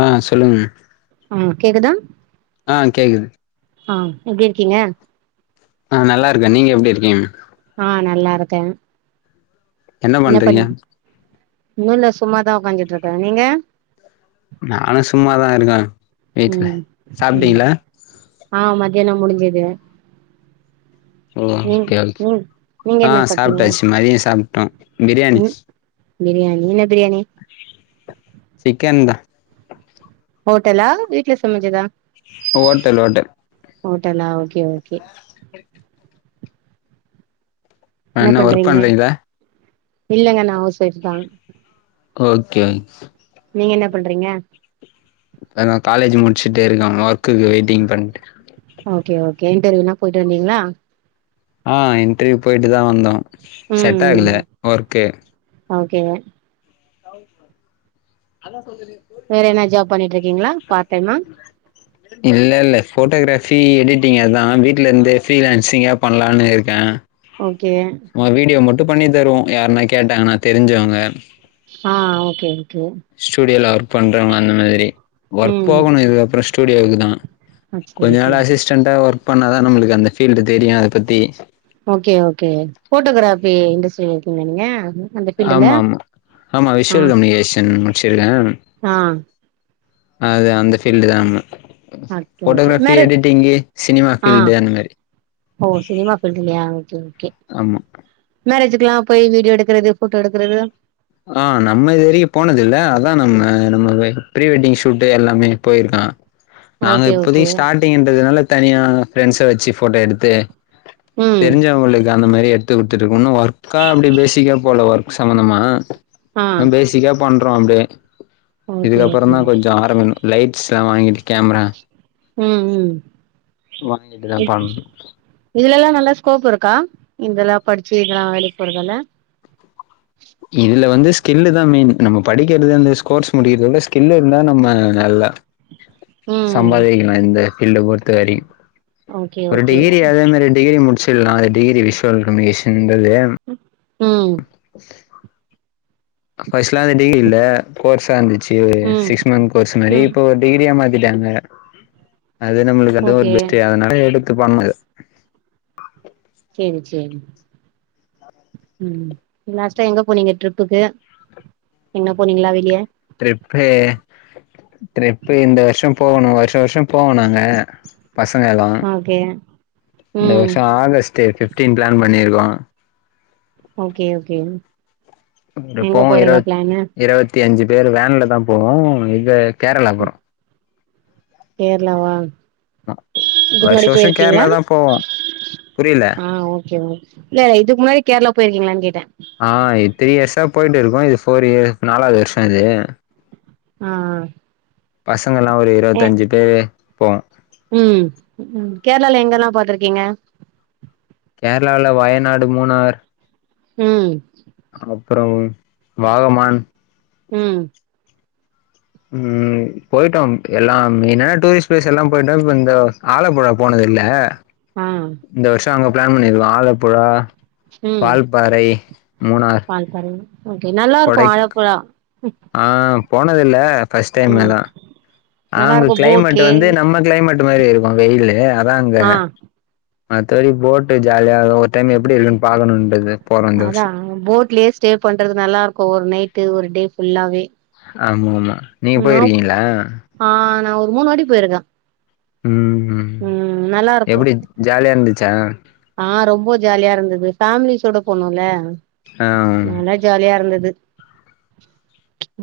ஆ சொல்லுங்க ஆ கேக்குதா ஆ கேக்குது ஆ எப்டி இருக்கீங்க நா நல்லாருக்கே நீங்க எப்டி இருக்கிங்க ஆ நல்லாருக்கே என்ன பண்ணி ஒண்ணு இல்ல சும்மாதா ஒக்காந்திட்ருக்கே நீங்க நானு சும்மாதா இருக்கே வீட்ல ம் ம் சாப்ட்டீங்களா ஆ மதியானோ முடிஞ்சது நீங் ஓகே நீங் நீங்க ஆ என்ன சாப்ட்டீங்க சாப்ட்டாச்சு மதியோ சாப்டோ பிரியாணி ம் பிரியாணி என்ன பிரியாணி சிக்கன்‌தா ஹோட்டலா வீட்ல சமச்சதா ஓட்டல் ஓட்டல் ஓட்டலா ஓகே ஓகே [inaudible] என்ன ஒர்க் பண்றிங்க பண்றீங்களா இல்லங்க நா அவுஸ் ஒய்ஃபுதா ஓகே நீங்க என்ன பண்றீங்க க்கா நா காலேஜூ முச்சுட்டேருக்கே ஒர்க்குக்கு வெய்ட்டிங் பண்ட்டு ஓகே ஒகே இன்ட்ர்வியூ லா போய்ட்டு வந்தீங்ளா ஆ இன்டர்வியூ போய்ட்டுதா வந்தோ செட்டாகல ஒர்க்கு ஓகேங்க தவள குமாரு அதா சகோதரி எ பேர் வேற என்னா ஜாப் பண்ணிட்ருக்கீங்ளா பார்ட் டைமா இல்லெல்ல ஃபோட்டோக்ராஃபி எடிட்டிங் அதா வீட்லந்தே ஃபீ லேன்சிங்கா பண்லான் இருக்கே ஓகே ஒங்க வீடியோ மட்டு பண்ணி தருவோ யார்னா கேட்டாங்கனா தெரிஞ்சோங்க ஆ ஓகே ஓகே ஸ்டூடியோல ஒர்க் பண்றோங்க அந்த மாரி ஒர்க் ம் போகணு இதுகப்றோ ஸ்டூடியோவுக்கு தா ஆ செரி கொஞ்ச செரி நாள் அசிஸ்டண்ட்டா ஒர்க் பண்ணாதா நம்மளுக்கு அந்த ஃபீல்டு தெரியு அத பத்தி ஓகே ஓகே ஃபோட்டோகிராபி இண்டஸ்ட்ரில இருக்கீங்ளா நீங்க அந்த ஃபீல்டுல ஆமாமா ஆமா ஆ விஷுவல் கம்யூனிகேஷன் முச்சுருக்கே ஆ அது அந்த ஃபீல்டு தா நம்ம okay okay photography marriage editing cinema ஆ ஃபீல்டு அந்த மேரி ஓ சினிமா ஃபீல்டுலியா ஓகே ஓகே ஆமா மேரேஜ்க்லா போய் வீடியோ எடுக்குறது ஃபோட்டோ எடுக்குறது ஆ நம்ம இதுவரைக்கு போனது இல்ல அதா நம்ம நம்ம வே ப்ரீ வெட்டிங் ஷூட்டு எல்லாமே போயிருக்கா நாங்க ஓகே ஓகே இப்போதைக்கி ஸ்டார்டிங்ன்றதுனால தனியா ஃப்ரெண்ட்ஸ வச்சி ஃபோட்டோ எடுத்து ம் தெரிஞ்சவங்களுக் அந்த மாரி எட்த்து குட்த்துட்ருக்கோ இன்னு ஒர்க்கா அப்டி பேசிக்கா போல ஒர்க் சம்பந்தமா ஆ ம் பேசிக்கா பண்றோ அப்டே ஓகே ஓகே இதுக்கப்பறந்தா கொஞ்சோ ஆரம்பின்னு லைட்ஸ்லா வாங்கிட் கேமரா ம் ம் வாங்கிட்டுதா பண் இதலலா நல்லா ஸ்கோப் இருக்கா இந்தலா படிச்சி இதலா வேலைக் போறதல்ல இதுல வந்து ஸ்கில்லுதா மெயினு நம்ம படிக்கிறது அந்த ஸ்கோர்ஸ் முடிக்கிறத விட ஸ்கில்லு இருந்தா நம்ம நல்லா ம் சம்பாதிக்கலா இந்த ஃபீல்ட பொறுத்த வரி ஓகே ஒரு ஓகே டிகிரி அதே மாரி டிகிரி முடி ச்சில்லா அது டிகிரி விஷ்வல் கம்யூனிகேஷன்றது ம் [inaudible] ஃபஸ்ட்லா வந்து டிகிரி இல்ல கோர்ஸா இருந்துச்சு ஒரு ம் சிக்ஸ் மந்த் கோர்ஸ் மரி ம் இப்ப ஒரு டிகிரியா மாத்திட்டாங்க அது நம்முளுக்கு அதுவு ஒரு ஓகே பெஸ்ட்டு அதுனால எடுத்து பண்ணது சேரி சேரி ம் லாஸ்ட்டா எங்க போனீங்க ட்ரிப்புக்கு எங்க போனீங்ளா வெளிய ட்ரிப்பு ட்ரிப்பு இந்த வர்ஷோ போகணு வர்ஷோ வர்ஷோ போவோ நாங்க பசங்க எல்லா ஓகே இந்த ம் வர்ஷோ ஆகஸ்ட்டு ஃபிஃப்டீன் பிளான் பண்ணிருக்கோ ஓகே ஓகே எங்க எப்பவு இருவ போறதா பிளானு இருவத்தஞ்சு பேர் வேன்ல தா போவோ இது கேரளா போறோ கேரளாவா இதுக்கு வருஷ முன்னாடி வருஷோ போயிருக்கீங்ளா கேரளா தா போவோ புரியல ஆ ஓகே ஓகே இல்ல இதுக்கு முன்னாடி கேரளா போயிருக்கீங்களான்னு கேட்டே ஆ இ த்ரீ இயர்ஸா போயிட்டு இருக்கோ இது ஃபோர் இயர் நாலாவது வர்ஷோ இது ஆ பசங்கலா ஒரு ஆ இருவத்தஞ்சு பேரு போவோ ம் கேரளால எங்கெல்லா பாத்ருக்கீங்க கேரளால வயநாடு மூணார் ம் அப்றோ வாகமான் ம் ம் போயிட்டோ எல்லாம் மெய்னான டூரிஸ்ட் பிளேஸ் எல்லா போயிட்டோ இப்ப இந்த ஆலப்புழா போனது இல்ல ஆ இந்த வர்ஷோ அங்க பிளான் பண்ணிருக்கோ ஆலப்புழா ம் வால்பாறை மூணார் ஓகே நல்லாருக்கு கொடை ஆழப்புழா ஆ போனது இல்ல ஃபஸ்ட் டைம் ம் இதா ஆனா நல்லா அங்க இருக்கு கிளைமேட் போட்லயே வந்து நம்ம கிளைமேட் டு மேரி இருக்கு வெயிலு அதா அங்க ஆ மத்தபடி போட்டு ஜாலியாகு ஒரு டைம் எப்டி இருக்குன்னு பாக்கனுன்றது அதா போட்லயே ஸ்டே பண்றது நல்லா இருக்கு ஒரு நைட்டு ஒரு டே ஃபுல்லாவே ஆமா ஆமா நீங்க நா போயிருக்கீங்களா ஆ நா ஒரு மூணு வாட்டி போயிருக்க ம் ம் நல்லா இருக்கு எப்டி ஜாலியா இருந்துச்சா ஆ ரொம்ப ஜாலியா இருந்தது ஃபேமிலிஸோட போனோல ஆ நல்லா ஜாலியா இருந்தது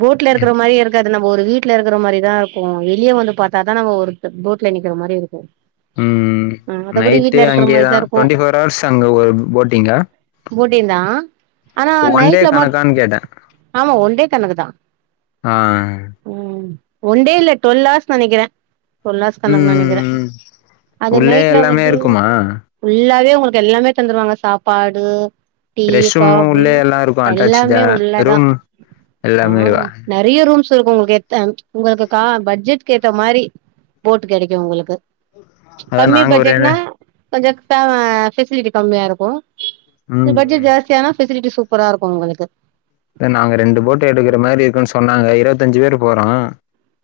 போட்ல இருக்குற மாரியே இருக்காத் நம்ம ஒரு வீட்டுல இருக்கிற மாரிதா இருக்கும் வெளியே வந்து பாத்தாதா நம்ம ஒரு போட்ல நிக்கிற மாரி இருக்கும் ம் நைட்டு அங்யேதா மாரிதா இருக்கு டவெண்ட்டி ஃபோர் ஹவர்ஸ் அங்க ஒரு போட்டிங்கா போட்டிங் தா ஆனா ஒன் டே நைட்டில் மட் கணக்கான்னு கேட்டே ஆமா ஒன் டே கணக்கு தா ஆஹ் உம் ஒன் டே இல்ல டுவல் ஹவர்ஸ் நெனைக்கிற டுவல் ஹார்ஸ் கணக்குனு நெனைக்கிற ம் அது உள்ளே நைட்ல எல்லாமே வந்து இருக்குமா ஃபுல்லாவே உங்களுக்கு எல்லாமே தந்துருவாங்க சாப்பாடு டீ ரெஸ்ட் ரூமு காபி உள்ளே எல்லா இருக்கு எல்லாமே அட்டாச்சுடா உள்ளதா ரூம் ஆ எல்லாமேவா நெறைய ரூம்ஸ் இருக்கு உங்களுக்கு ஏத்த உங்களுக்கு கா பட்ஜெட்க்கு ஏத்த மாரி போட் கெடைக்கும உங்களுக்கு அதா கம்மி நாங்க ஒரு பட்ஜெட்னா கொஞ்ச டாம பெசிலிட்டி கம்மியா இருக்கு ம் பட்ஜெட் ஜாஸ்தியானா பெசிலிட்டி சூப்பரா இருக்கு உங்களுக்கு நாங்க ரெண்டு போட்டு எடுக்குற மாரி இருக்குன்னு சொன்னாங்க இருவத்தஞ்சி பேர் போறோ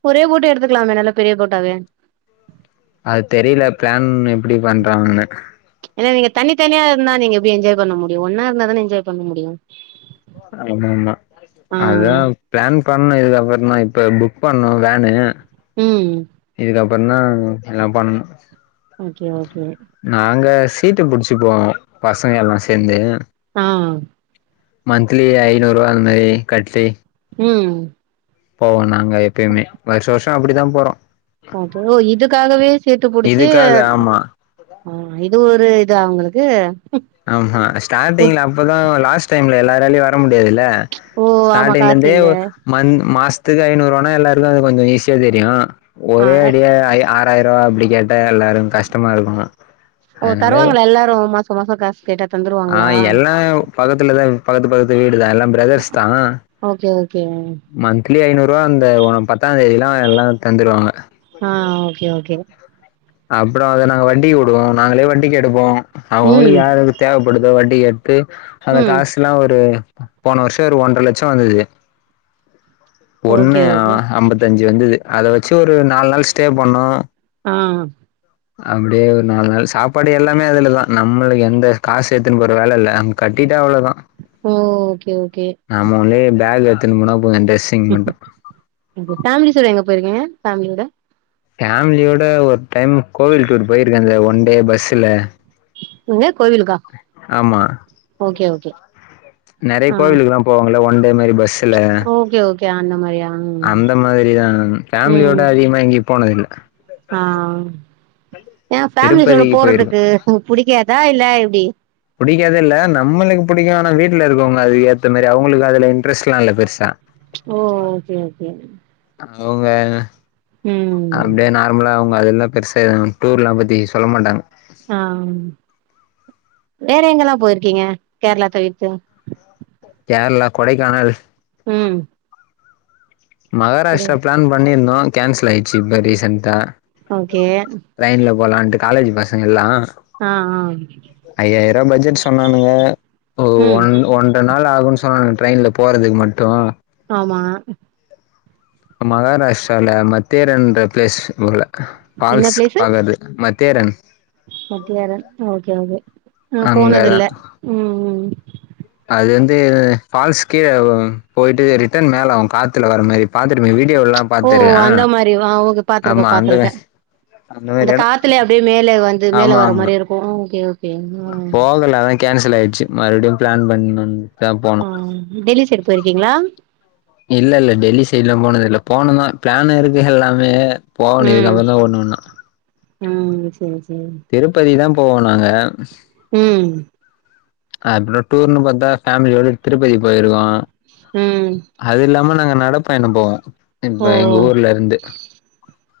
ஒரே போட்டு எடுத்துக்கலாமே நல்லா பெரிய போட்டாவே அது தெரியல பிளான் எப்டி பண்றாங்கனு ஏனா நீங்க தனித்தனியா இருந்தா நீங்க எப்டி என்ஜாய் பண்ண முடியு ஒன்னா இருந்தா தானே என்ஜாய் பண்ண முடியு ஆமாமா ஆ அதுதா பிளான் பண்ணோ இதுக்க அப்பற தா இப்ப புக் பண்ணோ வேனு ம் இதுக்கப்பற தா எல்லா பண்ணு ஓகே ஓகே நாங்க சீட்டு புடிச்சிப்போ பசங்க எல்லா சேந்து ஆஹ் மந்த்லி ஐநூறு ரூபா அந்த மாரி கட்டி உம் போவோ நாங்க எப்பயுமே வருஷோ வருஷோ அப்டித்தா போறோ ஓஹோ இதுக்காகவே சீட்டு புடிச்சி இதுக்காக ஆமா ஆ இது ஒரு இது உங்களுக்கு ஆமா ஸ்டார்டிங்ல அப்பதா லாஸ்ட் டைம்ல எல்லாராலயு வர முடியாதுல்ல ஓ ஆமா காசு ஸ்டார்டிங்லந்தே இல்ல மந்த் மாசத்துக்கு ஐநூறுவனா எல்லாருக்கு அது கொஞ்சோ ஈஸியா தெரியு ஆ ஒரே அடியா ஐயா ஆறாயிர் ரூபா அப்டி கேட்டா எல்லாருக்கு கஷ்டமா இருக்கு ஓ அதனால தருவாங்களா எல்லாரு மாச மாசோ காசு கேட்டா ஆ தந்துருவாங்களா எல்லா பக்கத்துலதா பக்கத்து பக்கத்து வீடுதா எல்லா பிரதர்ஸ் தா ஓகே ஓகே மந்த்லி ஐநூறு ரூபா இந்த ஒ பத்தா தேதில்லா எல்லா தந்துருவாங்க ஆஹ் ஓகே ஓகே அப்புறோ அத நாங்க வட்டிக்கு வுடுவோ நாங்களே வட்டிக்கு எடுப்போ அவங்கவுங்ளுக்கு ம் யாரு தேவப்படுதோ வட்டி கட்டி அந்த ம் காசுல்லா ஒரு போன வர்ஷோ ஒரு ஒன்ற லட்சோ வந்தது ஒண்ணு ஓகே ஆ ஓகே ஐம்பத்தஞ்சு வந்தது அத வச்சு ஒரு நால் நாள் ஸ்டே பண்ணோ ஆ அப்டியே ஒரு நால் நாள் சாப்பாடு எல்லாமே அதுலதா நம்ளுக்கு எந்த காசு எத்துனு போற வேல இல்ல அங் கட்டிட்டா அவ்ள தா ஓ ஓகே ஓகே நம்ம ஒன்லி பேக் எட்த்துனு போனா போது ட்ரெஸ் ஃபேம்லிஸ்ஸோட எங்க போய்ருக்கீங்க ஃபேம்லியோட ஃபேம்லியோட ஒர் டைம் கோவில் டூர் போயிருக்கே அந்த ஒன் டே பஸ்ஸுல எங்க கோவிலுக்கா ஆமா ஓகே ஓகே நறைய ஆ கோவிலுக்கல்லா போவாங்கல ஒன்டே மாரி பஸ்ஸுல ஓகே ஓகே அந்த மாரியா ம் அந்த மாரிதா ஃபேம்லியோட ம் அதிகமா எங்கயு போனதில்ல ஆ ஏ ஃபேம்லிஸ்ஸோட திருப்பதிக்கு போயிருக்கோ போறதுக்கு ஒங் புடிக்காதா இல்ல எப்டி புடிக்காதில்ல நம்மளுக்கு புடிக்கு ஆனா வீட்லருக்கோங்கல அதுக்கு ஏத்த மாரி அவுங்களுக்கு அதுல இன்ட்ரெஸ்ட்ல்லா இல்ல பெருசா ஓ ஓகே ஓகே அவுங்க ம் அப்டியே நார்மலா அவுங்க அதெல்லா பெரு டூர்ல்லா பத்தி சொல்ல மாட்டாங்க ஆ வேற எங்கல்லா போய்ருக்கீங்க கேர்ளா தவிர்த்து கேர்ளா கொடைக்கானல் ம் ஒரு மகாராஷ்ட்ரா ப்ளான் பண்ணிருந்தோ கேன்சல் ஆயிர்ச்சு இப்ப ரீசெண்ட்டா ஓகே ட்ரெய்ன்ல போலான்ட்டு காலேஜ் பசங்கெல்லா ஆ ஆ ஐயாயிரூவா பட்ஜெட் சொன்னானுங்க ஒ ம் ஒன் ஒன் ற நாள் ஆகுன் சொன்னாங்க ட்ரெயின்ல போறதுக்கு மட்டு ஆமா மகாராஷ்ட்ரால மத்தேரன்ற ப்ளேஸ் போல ஃபால்ஸ் பாக்கது மத்தேரன் மத்தேரன் ஓகே ஓகே நா அங்கதா போனதில்ல ம் ம் அது வந்து ஃபால்ஸ் கீழ போய்ட்டு ரிட்டன் மேல காத்துல வர மாரி பாத்திருப்பீங்க வீடியோல்லா ஓ பாத்துருக்கே அந்த மாரி ஓகே பாத்துருக்கே ஆமா அந்த பாத்துருக்கே மாரி அந்த எடோ காத்துலே அப்டியே மேல வந்து மேல வர மாரிருக்கு போகலானா கேன்சல் ஆயிர்ச்சு மறுப்டியு ப்ளான் பண்ணண் ஆ டெல்லி சைடு போய்ருக்கீங்களா இல்லெல்ல டெல்லி சைடுல்லா போனதில்ல போணுதா ப்ளான் இருக்கு எல்லாமே போணு ம் இதுக்கப்றோ தா ஒண்ணு ஒண்ணா ம் சேர் திருப்பதி தா போவோ நாங்க ம் அப்றோ டூர்ன்னு பாத்தா ஃபேம்லியோட திருப்பதி போயிருக்கோ ம் அதில்லாம நாங்க நடப்பயணோ போவோ ஓ இப்ப எங்க ஓ ஊர்ல இருந்து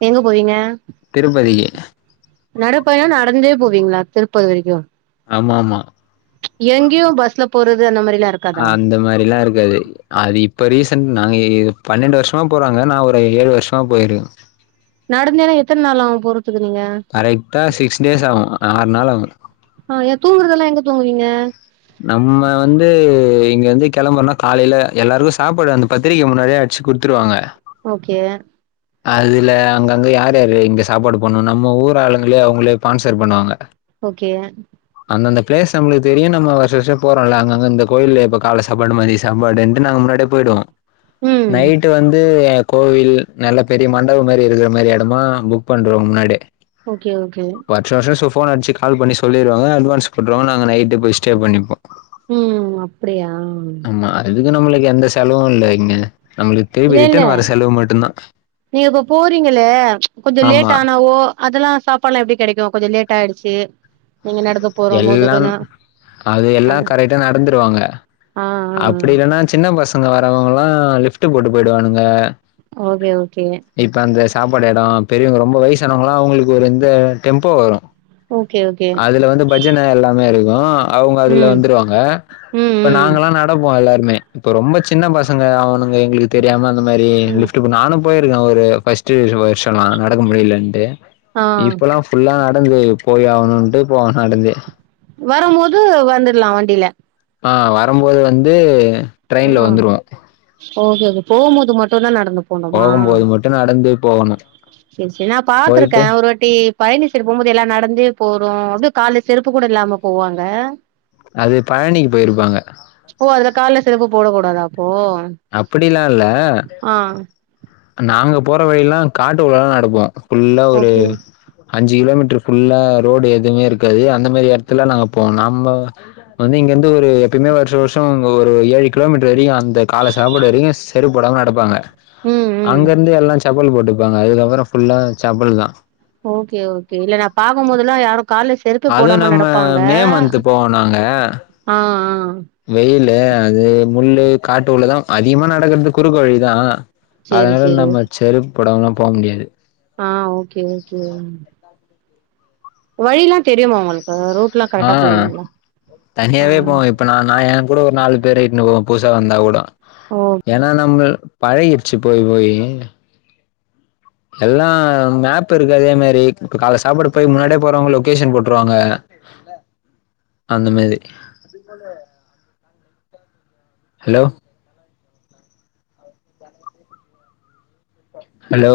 எங்க போவீங்க திருப்பதிக்கி நடப் பயணோ நடந்தே போவீங்ளா திருப்பதி வரைக்கு ஆமா ஆமா எங்கையு பஸ்ல போறது அந்த மாரில்லா இருக் அந்த மாரில்லா இருக்காது அது இப்ப ரீசன்ட் நாங்க இது பன்னெண்டு வருஷமா போறாங்க நா ஒரு ஏழு வருஷமா போயிருக்கே நடந்தேனா எத்தன நாள் ஆகு போறதுக் துக்கு நீங்க கரெக்டா சிக்ஸ் டேஸ் ஆவு ஆறு நாள் ஆகு ஆ ஏ தூங்குறதெல்லா எங்க தூங்குவீங்க நம்ம வந்து இங்க வந்து கெளம்புர்னா காலையில எல்லாருக்கு சாப்பாடு அந்த பத்திரிக்கே முன்னாடியே அடிச்சு குடுத் துருவாங்க ஓகே அதுல அங்கங்க யார் யாரு இங்க சாப்பாடு பண்ணணு நம்ம ஊர் ஆளுங்களே அவுங்களே ஸ்பான்சர் பண்ணுவாங்க ஓகே அந்த அந்த ப்ளேஸ் நம்மளுக்கு தெரியு நம்ம வருஷ வருஷோ போறோல்ல அங்கங்க இந்த கோயில்ல எப்ப கால சாப்பாடு மதிய சாப்பாடுட்டு நாங்க முன்னாடியே போய்டுவோ ம் நைட்டு வந்து கோவில் நல்ல பெரிய மண்டவ மாரி இருக்குற மாரி எடமா புக் பண்றோ முன்னாடி ஓகே ஓகே வர்ஷா வருஷோ சோ போன் அட்ச்சு கால் பண்ணக சொல்லிருவாங்க அட்வான்ஸ் போட்டுவாங்க நாங்க நைட்டு போய் ஸ்டே பண்ணிப்போ ம் ம் அப்டியா ஆ அததுக்கு நம்மளுக்கு எந்த செலவு இல்ல இங்க நம்மளுக்கு இல்ல திரும்பி இல்ல ரிட்டன் வர செலவு மட்டுந்தா நீங்க இப்ப போறீங்களே கொஞ்ச லேட் ஆமா ஆனவோ அதல்லா சாப்பாட்லா எப்டி கெடைக்கு கொஞ்ச லேட் ஆயிடுச்சு நீங்க நடக்க போறோம் போது எல்லா கொஞ்சோ அது எல்லாம் கரெக்டா நடந்துருவாங்க ஆ ஆ அப்டி ஆ இல்லன்னா சின்ன பசங்க வர்றவுங்கல்லா லிப்ட்டு போட்டு போயிடுவானுங்க ஓகே ஓகே இப்ப அந்த சாப்பாடு எடோ பெரியவுங்க ரொம்ப வயசானவுங்கலா அவுங்களுக்கு ஒரு இந்த டெம்போ வரு ஓகே ஓகே அதுல வந்து பஜன எல்லாமே இருக்கு அவுங்க அதுல ம் வந்துருவாங்க ம் இப்ப ம் நாங்கல்லா நடந் ப்போ எல்லாருமே இப்ப ரொம்ப சின்ன பசங்க அவனுங்க எங்களுக்கு தெரியாம அந்த மாரி ம் லிப்ட்டு போ நானும் போயிருக்கே ஒரு ஃபர்ஸ்ட்டு வருஷல்லா நடக்க முடியலன்டு ஆ இப்பல்லா ஃபுல்லா நடந்து போய் ஆகனுன்ட்டு போவோ நடந்து வரம் போது வந்துர்லா வண்டில ஆ வரம்போது வந்து ட்ரெயின்ல ஆ வந்துருவோ ஓகே ஓகே போகும்போது மட்டுந்தா நடந்தோ போகும்போது மட்டு நடந்து போகணும் செரி செரி நா பாத்துருக்கே ஒரு வாட் ட்டி பழனி சைடு போகும்போது எல்லா நடந்து போறோ அப்டியே கால்ல செருப்பு கூட இல்லாம போவாங்க அது பழனிக்கு போயிருப்பாங்க ஓ அதுல கால்ல செருப்பு போடக்கூடதா அப்போ அப்டிலா இல்ல ஆ நாங்க போற வழியில்லா காட்டு குள்ளலா நடப்போ ஃபுல்லா ஒரு ஓகே அஞ்சு கிலோமீட்டர் ஃபுல்லா ரோடு எதுவுமே இருக்காது அந்த மாரி எடத்துல நாங்க போனு நம்ம வந்து இங்கெருந்து ஒரு எப்பையுமே வர்ஷா வர்ஷோ ஒரு ஏழு கிலோமீட்டர் வரைக்கு அந்த கால்ல சாப்பாடு வெரிக்கு செருப் போடாம நடப்பாங்க ம் ம் அங்க இருந்து எல்லா செ ப்பலு போட்டுப்பாங்க அதுக்கப்புறோ ஃபுல்லா செப்பல் தா ஓகே ஓகே இல்ல நா பாக்கும்போதெல்லா யாரு கால்ல செருப்பே அது போடாம நம்ம நடப்பாங்க மே மந்த்த் போவோ நாங்க ஆ ஆ வெயிலு அது முள்ளு காட்டு உள்ளதா அதிகமா நடக்கற்து குறுக்கு வழிதா சேரி அதனால சேரி நம்ம செருப் போடாம்லா போக முடியாது ஆ ஓகே ஓகே வழில்லா தெரியுமா உங்களுக் ஆ ஆ தனியாவே போவ இப்ப நா நா எங்கூட ஒரு நாலு பேர இட்ன்னு போவோ புதுசா வந்தா கூடோ ஓ ஏன்னா நம்ம பழகிடுச்சு போய் போயி எல்லா மேப்பிருக்கு அதே மாரி இப்ப கால்ல சாப்பிட போய் முன்னாடியே போறவங்க லொகேஷன் போட்ருவாங்க அந்த மேரி ஹலோ ஹலோ